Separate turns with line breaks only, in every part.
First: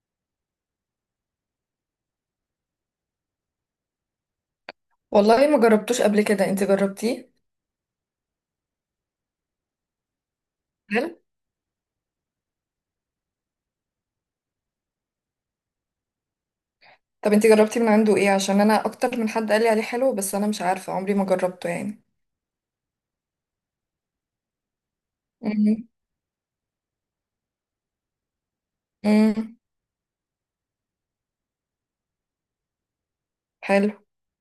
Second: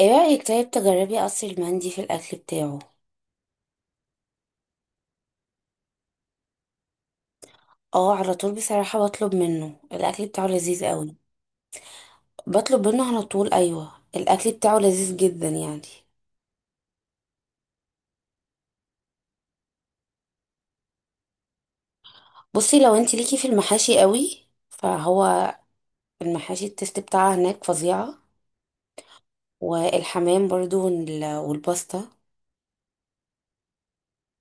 ايه رأيك طيب تجربي قصر المندي في الأكل بتاعه؟
والله ما جربتوش قبل كده، انت جربتيه؟
اه، على طول. بصراحة بطلب منه، الأكل بتاعه لذيذ قوي.
هل؟
بطلب منه على طول، أيوة، الأكل بتاعه لذيذ جدا يعني.
طب انت جربتي من عنده ايه، عشان انا اكتر من حد قال لي عليه حلو، بس انا مش عارفة، عمري ما جربته يعني.
بصي، لو انت ليكي في المحاشي قوي فهو
امم.
المحاشي، التست بتاعها هناك فظيعة.
امم.
والحمام برضو، والباستا.
حلو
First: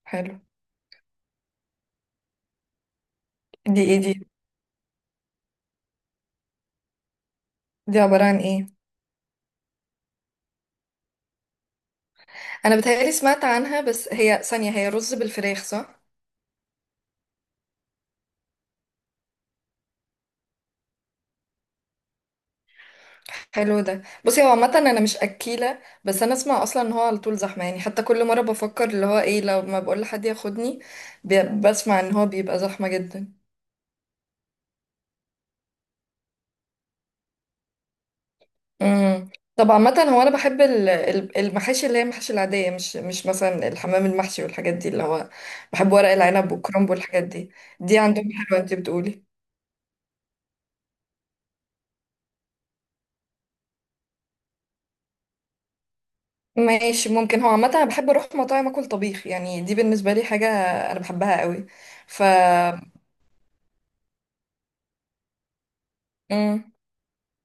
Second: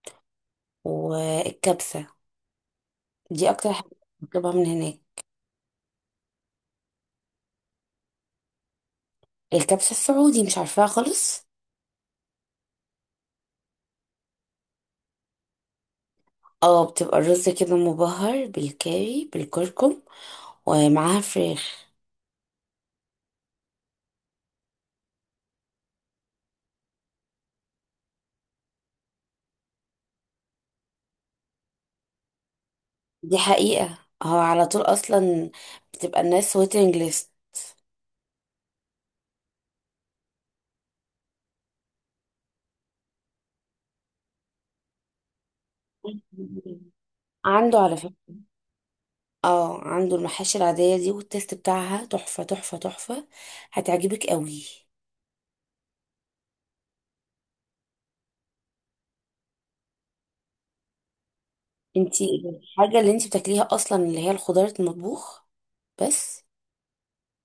حلو.
والكبسة دي أكتر
دي
حاجة
ايه دي؟
بطلبها من هناك.
دي عبارة عن ايه؟
الكبسة السعودي مش عارفاها خالص.
انا بتهيألي سمعت عنها، بس هي ثانية، هي رز بالفراخ صح؟
اه، بتبقى الرز كده مبهر بالكاري، بالكركم، ومعاها فراخ.
حلو ده. بصي هو عامة انا مش اكيلة، بس انا اسمع اصلا ان هو على طول زحمة يعني، حتى كل مرة بفكر اللي هو ايه لو ما بقول لحد ياخدني. بسمع ان هو بيبقى زحمة
دي
جدا.
حقيقة. هو على طول اصلا بتبقى الناس ويتنج ليست.
امم. طب عامة هو أنا بحب المحاشي، اللي هي المحاشي العادية، مش مثلا الحمام المحشي والحاجات دي، اللي هو بحب ورق العنب والكرنب والحاجات دي.
عنده على
دي
فكرة،
عندهم حلوة أنت بتقولي؟
اه عنده المحاشي العادية دي والتيست بتاعها تحفة تحفة تحفة. هتعجبك قوي.
ماشي ممكن. هو عامة أنا بحب أروح مطاعم أكل طبيخ، يعني دي بالنسبة لي حاجة أنا بحبها قوي. ف.
انتي الحاجة اللي انتي بتاكليها اصلا اللي هي الخضار المطبوخ بس.
امم.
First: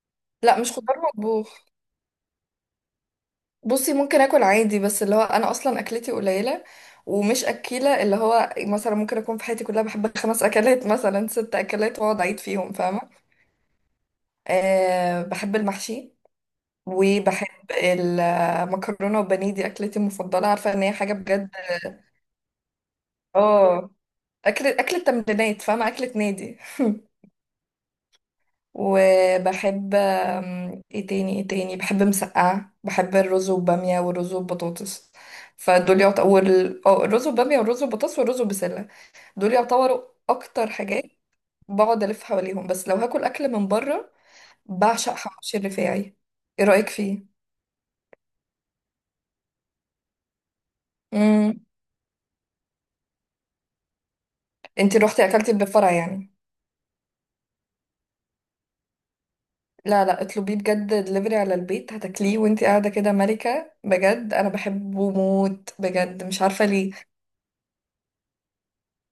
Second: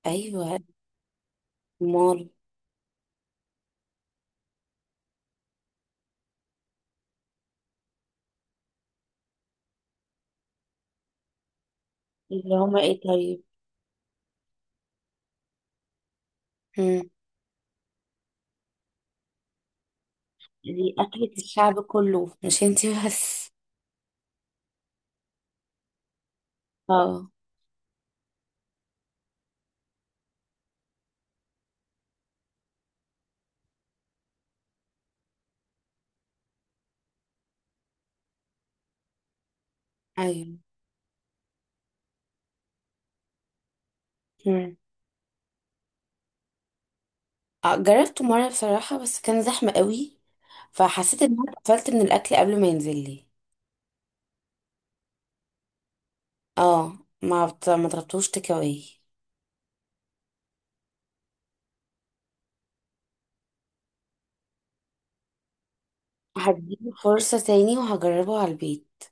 ايوه.
لا، مش خضار مطبوخ.
مال؟
بصي ممكن أكل عادي، بس اللي هو أنا أصلا أكلتي قليلة ومش أكيلة، اللي هو مثلا ممكن أكون في حياتي كلها بحب خمس أكلات مثلا، ست أكلات، وأقعد أعيد
اللي
فيهم،
هما ايه
فاهمة؟
طيب؟
أه، بحب المحشي،
مم.
وبحب المكرونة، وبانيه دي أكلتي المفضلة، عارفة إن هي
دي
حاجة
اكلة
بجد.
الشعب كله، مش انتي بس.
اه. أكل أكلة تمرينات، فاهمة، أكلة نادي.
اه.
وبحب ايه تاني ايه تاني، بحب مسقعة، بحب الرز وبامية، والرز وبطاطس. فدول يعتبروا. اه الرز وبامية والرز وبطاطس والرز وبسلة، دول يعتبروا
ايوه.
أكتر حاجات بقعد ألف حواليهم. بس لو هاكل أكل من بره، بعشق حواوشي الرفاعي. ايه رأيك
جربته مرة بصراحة، بس كان زحمة قوي. فحسيت ان انا
فيه؟
اتقفلت من الاكل قبل ما ينزل لي.
انتي روحتي اكلتي اللي بفرع يعني؟
اه، ما طلبتوش تيك اواي.
لا لا اطلبيه بجد دليفري على البيت، هتاكليه وانتي قاعده كده ملكه بجد، انا بحبه موت بجد مش عارفه
هديله
ليه.
فرصة تاني وهجربه على البيت،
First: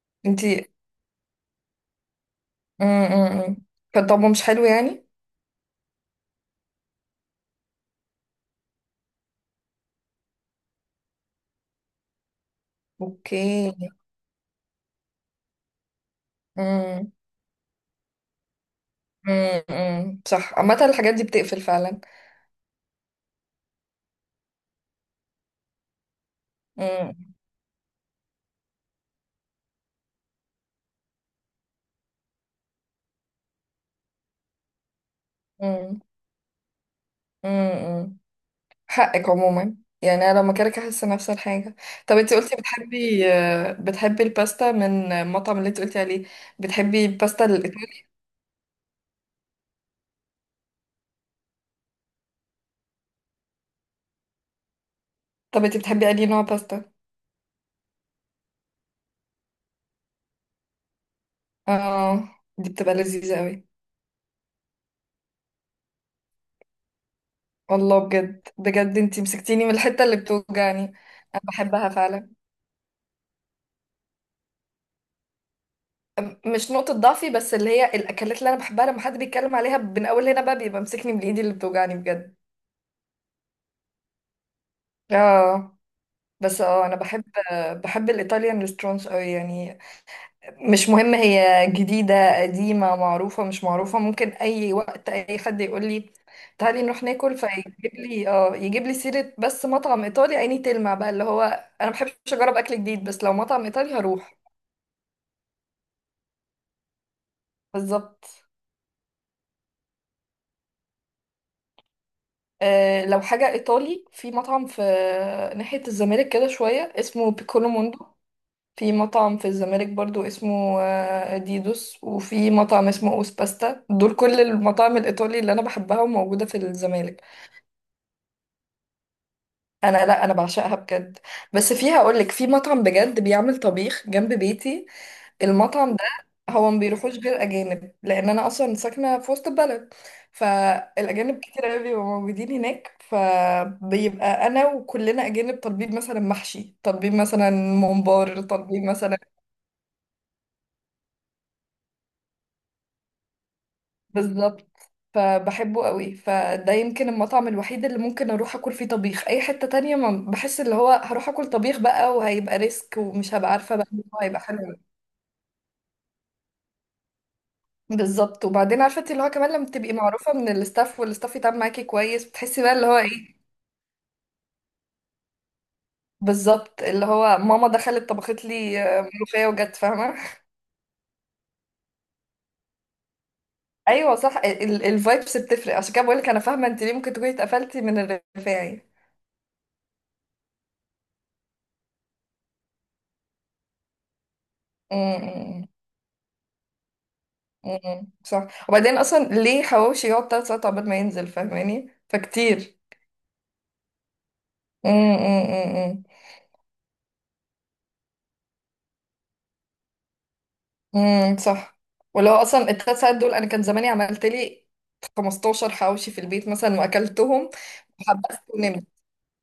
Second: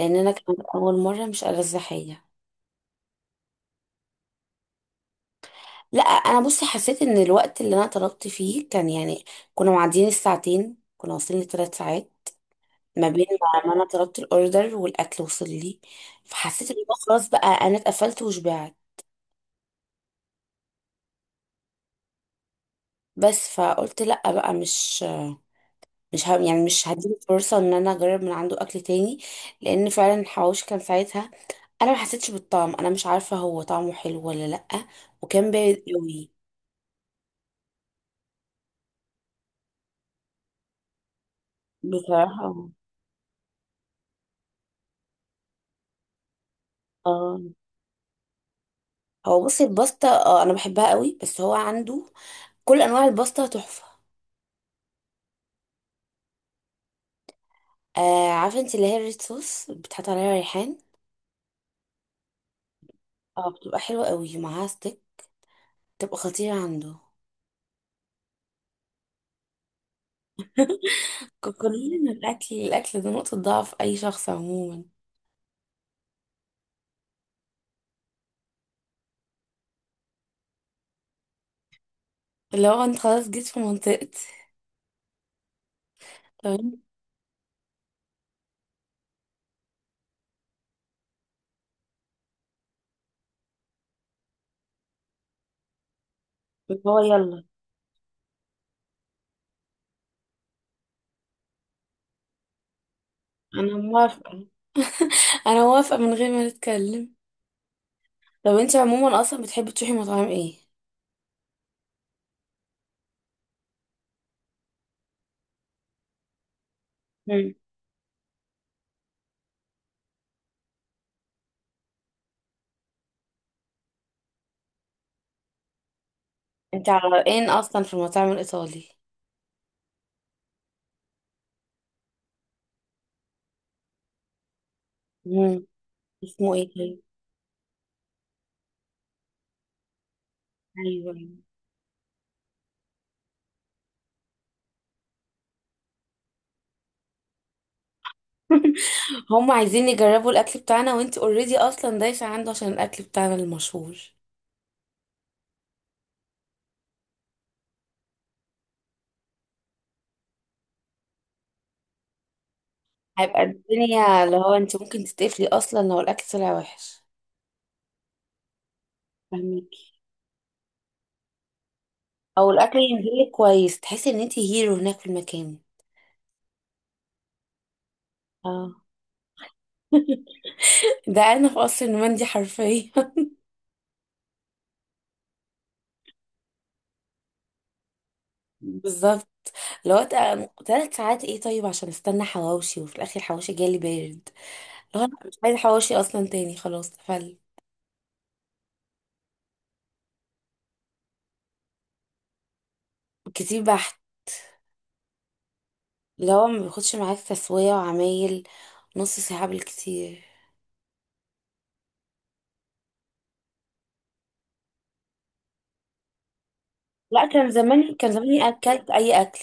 لان انا كان
انتي.
اول مرة مش ألذ حاجة.
امم. كان طعمه مش حلو يعني؟
لا، انا بصي حسيت ان الوقت اللي انا طلبت فيه كان يعني، كنا معديين الساعتين، كنا واصلين لثلاث ساعات ما بين ما
اوكي.
ما انا طلبت الاوردر والاكل وصل لي. فحسيت ان هو
امم.
خلاص بقى انا اتقفلت وشبعت.
صح، عامه الحاجات دي بتقفل فعلا.
بس فقلت لا بقى، مش يعني مش هديله فرصة ان انا اجرب من عنده اكل تاني. لان فعلا الحواوشي كان ساعتها انا ما حسيتش بالطعم، انا مش عارفة هو طعمه حلو ولا لأ، وكان بارد
امم.
قوي.
امم. حقك عموما، يعني انا لما كده احس نفس الحاجه. طب انتي
بصراحة.
قلتي بتحبي الباستا من المطعم اللي انتي قلتي عليه، بتحبي
اه،
الباستا الايطالي؟
هو بصي الباستا، اه انا بحبها قوي، بس هو عنده كل انواع الباستا تحفة.
طب انتي بتحبي انهي نوع باستا؟
آه، عارفة انت اللي هي الريد صوص بتحط عليها ريحان.
اه. دي بتبقى لذيذة
اه،
قوي.
بتبقى حلوة قوي ومعاها ستيك. بتبقى خطيرة عنده.
والله بجد بجد انتي مسكتيني من الحتة اللي بتوجعني. انا بحبها
كلنا
فعلا.
الاكل ده نقطة ضعف اي شخص عموما.
مش نقطة ضعفي، بس اللي هي الاكلات اللي انا بحبها لما حد بيتكلم عليها من اول هنا بقى، بيبقى مسكني من ايدي اللي بتوجعني بجد.
اللي هو انت خلاص جيت في منطقتي.
اه. بس اه انا بحب، بحب الايطاليان ريستورانتس قوي يعني. مش مهم هي جديدة، قديمة، معروفة، مش معروفة، ممكن أي وقت أي حد يقول لي تعالي
هو
نروح ناكل
يلا.
فيجيب لي، اه يجيب لي سيرة بس مطعم إيطالي عيني تلمع بقى، اللي هو أنا مبحبش أجرب أكل جديد، بس لو مطعم
انا
إيطالي هروح.
موافقة، انا موافقة من غير ما نتكلم.
بالظبط.
طب انت عموما اصلا بتحبي تروحي مطاعم ايه؟
لو حاجة إيطالي، في مطعم في ناحية الزمالك كده شوية اسمه
مم.
بيكولو موندو. في مطعم في الزمالك برضو اسمه ديدوس، وفي مطعم اسمه أوس باستا. دول كل المطاعم الإيطالي اللي أنا بحبها وموجودة في
انت على
الزمالك.
رأيين اصلا في المطاعم الايطالي.
انا لا، انا بعشقها بجد. بس فيها اقول لك، في مطعم بجد بيعمل طبيخ جنب بيتي.
مم.
المطعم ده
اسمه ايه
هو ما
طيب؟
بيروحوش غير اجانب، لان انا اصلا ساكنه في وسط البلد،
ايوه، أيوة.
فالاجانب كتير قوي بيبقوا موجودين هناك، فبيبقى انا وكلنا اجانب طالبين مثلا محشي، طالبين مثلا ممبار، طالبين مثلا.
هم عايزين يجربوا الاكل بتاعنا، وانت اوريدي اصلا دايسة عنده عشان الاكل بتاعنا المشهور.
بالظبط. فبحبه قوي، فده يمكن المطعم الوحيد اللي ممكن اروح اكل فيه طبيخ. اي حتة تانية ما بحس، اللي هو هروح اكل طبيخ بقى وهيبقى ريسك ومش
هيبقى
هبقى عارفة بقى إن هو
الدنيا اللي
هيبقى
هو
حلو.
انت ممكن تتقفلي اصلا لو الاكل طلع وحش.
بالظبط. وبعدين عارفه انت، اللي هو كمان لما تبقي
فهميكي.
معروفه من الاستاف، والاستاف يتعامل معاكي كويس،
او
بتحسي بقى
الاكل
اللي هو
ينزلك
ايه.
كويس، تحسي ان انت هيرو هناك في المكان.
بالظبط. اللي هو ماما دخلت طبخت
اه.
لي ملوخيه وجت، فاهمه.
ده انا في قصر النومندي حرفيا.
ايوه صح، الفايبس بتفرق، عشان كده بقول لك انا فاهمه انت ليه ممكن تكوني اتقفلتي من الرفاعي.
بالظبط. لو 3 ساعات ايه طيب عشان استنى حواوشي، وفي الاخر حواوشي جالي بارد. لو انا مش عايزه
امم.
حواوشي اصلا تاني، خلاص فل.
صح. وبعدين اصلا ليه حواوشي يقعد 3 ساعات عقبال ما ينزل، فاهماني؟ فكتير.
كتير بحت.
امم.
لو ما بياخدش معاك تسويه وعمايل نص ساعه بالكتير.
صح. ولو اصلا الـ3 ساعات دول انا كان زماني عملت لي 15 حواوشي في البيت مثلا
لا،
واكلتهم
كان زماني كان
وحبست
زماني
ونمت.
اكلت اي اكل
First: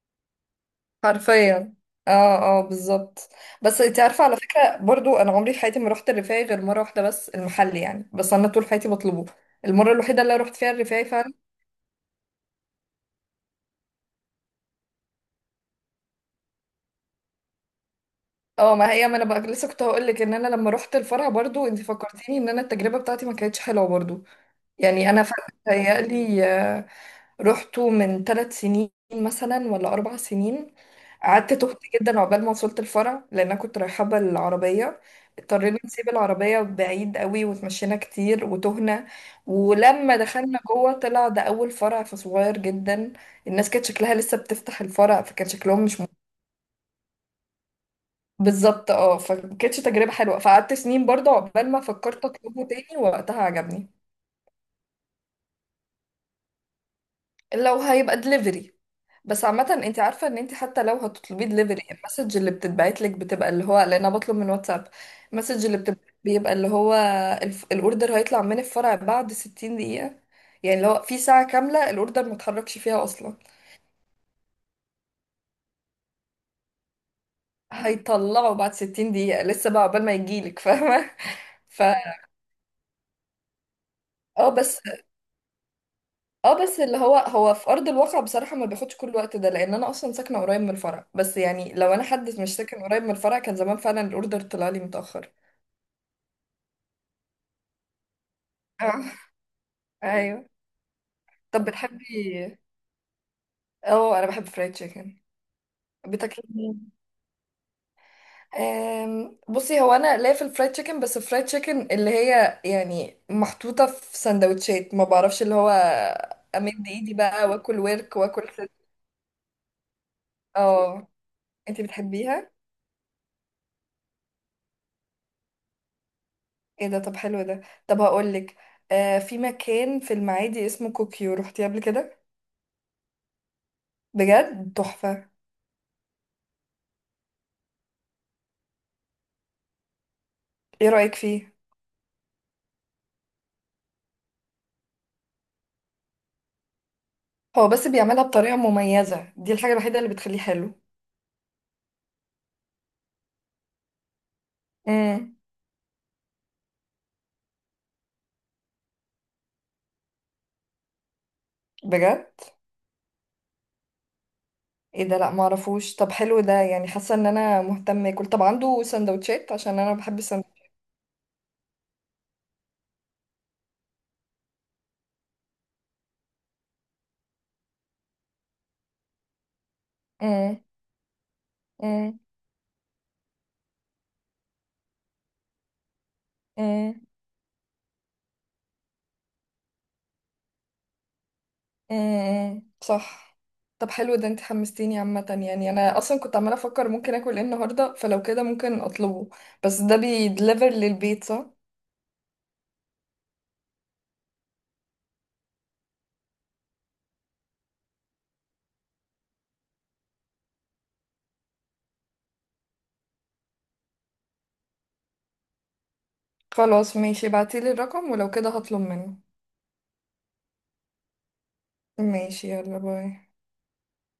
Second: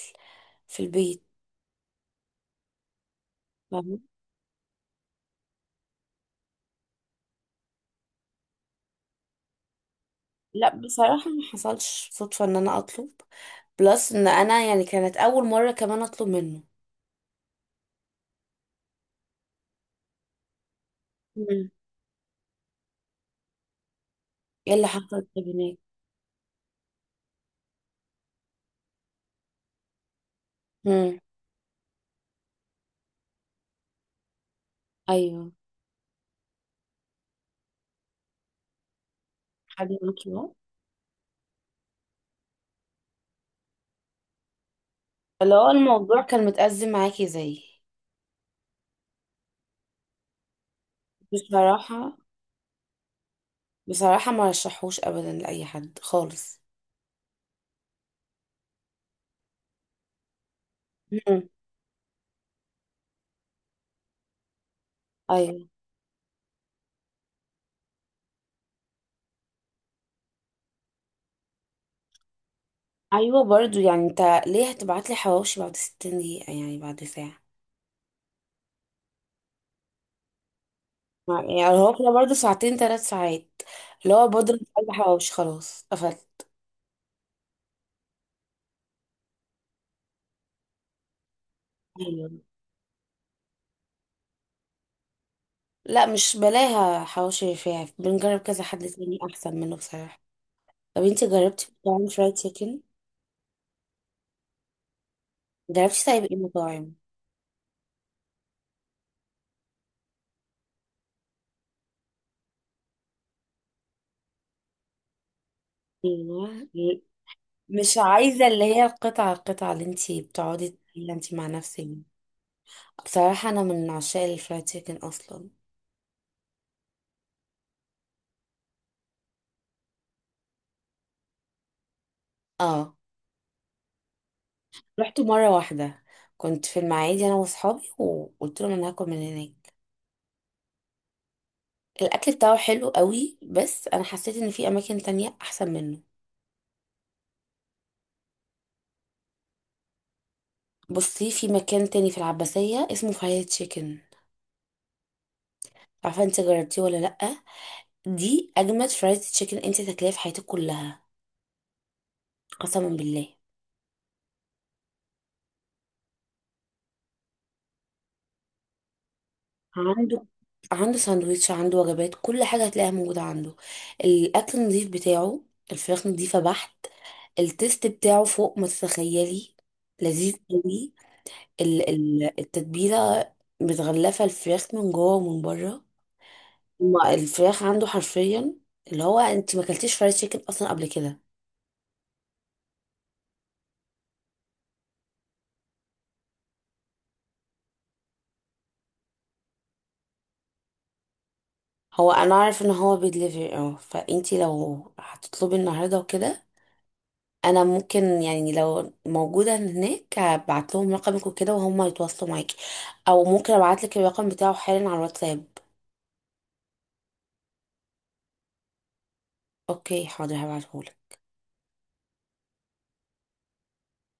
في البيت.
حرفيا. اه اه بالظبط. بس
فاهمة؟
انت عارفه، على فكره برضو انا عمري في حياتي ما رحت الرفاعي غير مره واحده بس المحل يعني، بس انا طول حياتي بطلبه. المره الوحيده اللي رحت فيها
لا،
الرفاعي
بصراحه
فعلا.
ما حصلش صدفه ان انا اطلب، بلس ان انا يعني كانت اول مره كمان اطلب منه.
اه، ما هي ما انا بقى لسه كنت هقول لك ان انا لما رحت الفرع برضو،
مم.
انت فكرتيني، ان انا التجربه بتاعتي ما كانتش حلوه برضو.
ايه اللي
يعني انا
حصل طب
فعلا
هناك؟
متهيألي رحته من 3 سنين مثلا، ولا 4 سنين.
مم.
قعدت تهت جدا عقبال ما وصلت الفرع، لأن أنا كنت رايحة بالعربية.
ايوه.
اضطرينا نسيب العربية بعيد قوي وتمشينا كتير وتهنا.
حد
ولما
معاكي بقى؟
دخلنا جوه طلع ده أول فرع، فصغير جدا. الناس كانت شكلها لسه بتفتح الفرع، فكان
اللي هو
شكلهم مش
الموضوع كان متأزم معاكي زيي.
بالظبط. اه، فكانتش تجربة حلوة، فقعدت سنين برضه عقبال ما
بصراحة
فكرت أطلبه تاني، ووقتها عجبني.
بصراحة ما رشحوش ابدا لاي حد خالص.
لو هيبقى دليفري، بس عامة انت عارفة ان انت حتى لو هتطلبي
مم.
دليفري، المسج اللي بتتبعت لك بتبقى اللي هو، لان انا بطلب من واتساب، المسج
ايوه.
اللي بتبقى بيبقى اللي هو الاوردر هيطلع من الفرع بعد 60 دقيقة، يعني لو في ساعة كاملة الاوردر ما اتحركش فيها اصلا.
ايوه، برضو يعني انت ليه هتبعت لي حواوشي بعد 60 دقيقة، يعني بعد ساعة؟
هيطلعه بعد 60 دقيقة، لسه بقى عقبال ما يجيلك، فاهمة.
يعني
ف.
هو كده برضو، ساعتين 3 ساعات. اللي هو
اه
بودر
بس،
عايزة حواوشي، خلاص قفلت.
اللي هو هو في ارض الواقع بصراحة ما بياخدش كل الوقت ده، لان انا اصلا ساكنة قريب من الفرع، بس يعني لو انا
ايوه.
حد مش ساكن قريب من الفرع كان زمان فعلا الاوردر طلع لي متأخر.
لا، مش بلاها حواوشي رفاعي، بنجرب كذا حد تاني
اه.
احسن منه بصراحة.
ايوه.
طب انت
طب
جربتي مطاعم فرايد
بتحبي؟
تشيكن؟
اه انا بحب فرايد تشيكن.
جربتي طيب ايه
بتاكلي منين؟
مطاعم؟
بصي هو انا ليا في الفرايد تشيكن، بس الفرايد تشيكن اللي هي يعني محطوطه في سندوتشات، ما بعرفش اللي هو
ايوه.
امد ايدي بقى واكل
مش
ورك
عايزة
واكل
اللي
ست.
هي القطعة القطعة اللي انت بتقعدي
اه.
تاكليها انت مع
انتي
نفسك.
بتحبيها؟
بصراحة أنا من عشاق الفرايد تشيكن أصلا.
ايه ده؟ طب حلو ده. طب هقولك، في مكان في المعادي اسمه كوكيو، روحتي قبل كده؟
اه،
بجد
رحت
تحفه.
مرة واحدة، كنت في المعادي أنا وأصحابي وقلت لهم أنا هاكل من هناك.
ايه رايك فيه؟
الأكل بتاعه حلو قوي، بس أنا حسيت إن في أماكن تانية أحسن منه.
هو بس بيعملها بطريقه مميزه، دي الحاجه الوحيده اللي بتخليه حلو.
بصي، في مكان تاني في العباسية اسمه فرايد تشيكن.
امم.
عارفة انت جربتيه ولا لأ؟ دي أجمد فرايد تشيكن انت تاكليها في حياتك كلها.
بجد؟
قسما بالله.
ايه ده، لا معرفوش. طب حلو ده، يعني حاسه ان انا مهتمه اكل. طب عنده سندوتشات؟ عشان انا بحب
عنده
السندوتشات.
عنده ساندويتش، عنده وجبات، كل حاجة هتلاقيها موجودة عنده. الأكل نظيف بتاعه. الفراخ نظيفة بحت. التيست بتاعه فوق ما تتخيلي. لذيذ
امم.
قوي.
امم.
التتبيله متغلفه الفراخ من جوه ومن بره.
امم.
ما الفراخ عنده حرفيا اللي هو، انت ما اكلتيش فرايد تشيكن اصلا قبل كده؟
صح. طب حلو ده، انت حمستيني عامه، يعني انا اصلا كنت عماله افكر ممكن اكل ايه النهارده، فلو كده ممكن اطلبه. بس ده بيدليفر للبيت صح؟
هو انا عارف ان هو بيدليفري، اه، فانت لو هتطلبي النهارده وكده، انا ممكن يعني لو موجوده هناك ابعت لهم رقمك وكده وهم يتواصلوا معاكي، او ممكن ابعت لك الرقم بتاعه حالا على الواتساب.
خلاص ماشي، ابعتيلي الرقم ولو كده هطلب منه.
اوكي حاضر هبعتهولك.
ماشي، يلا باي.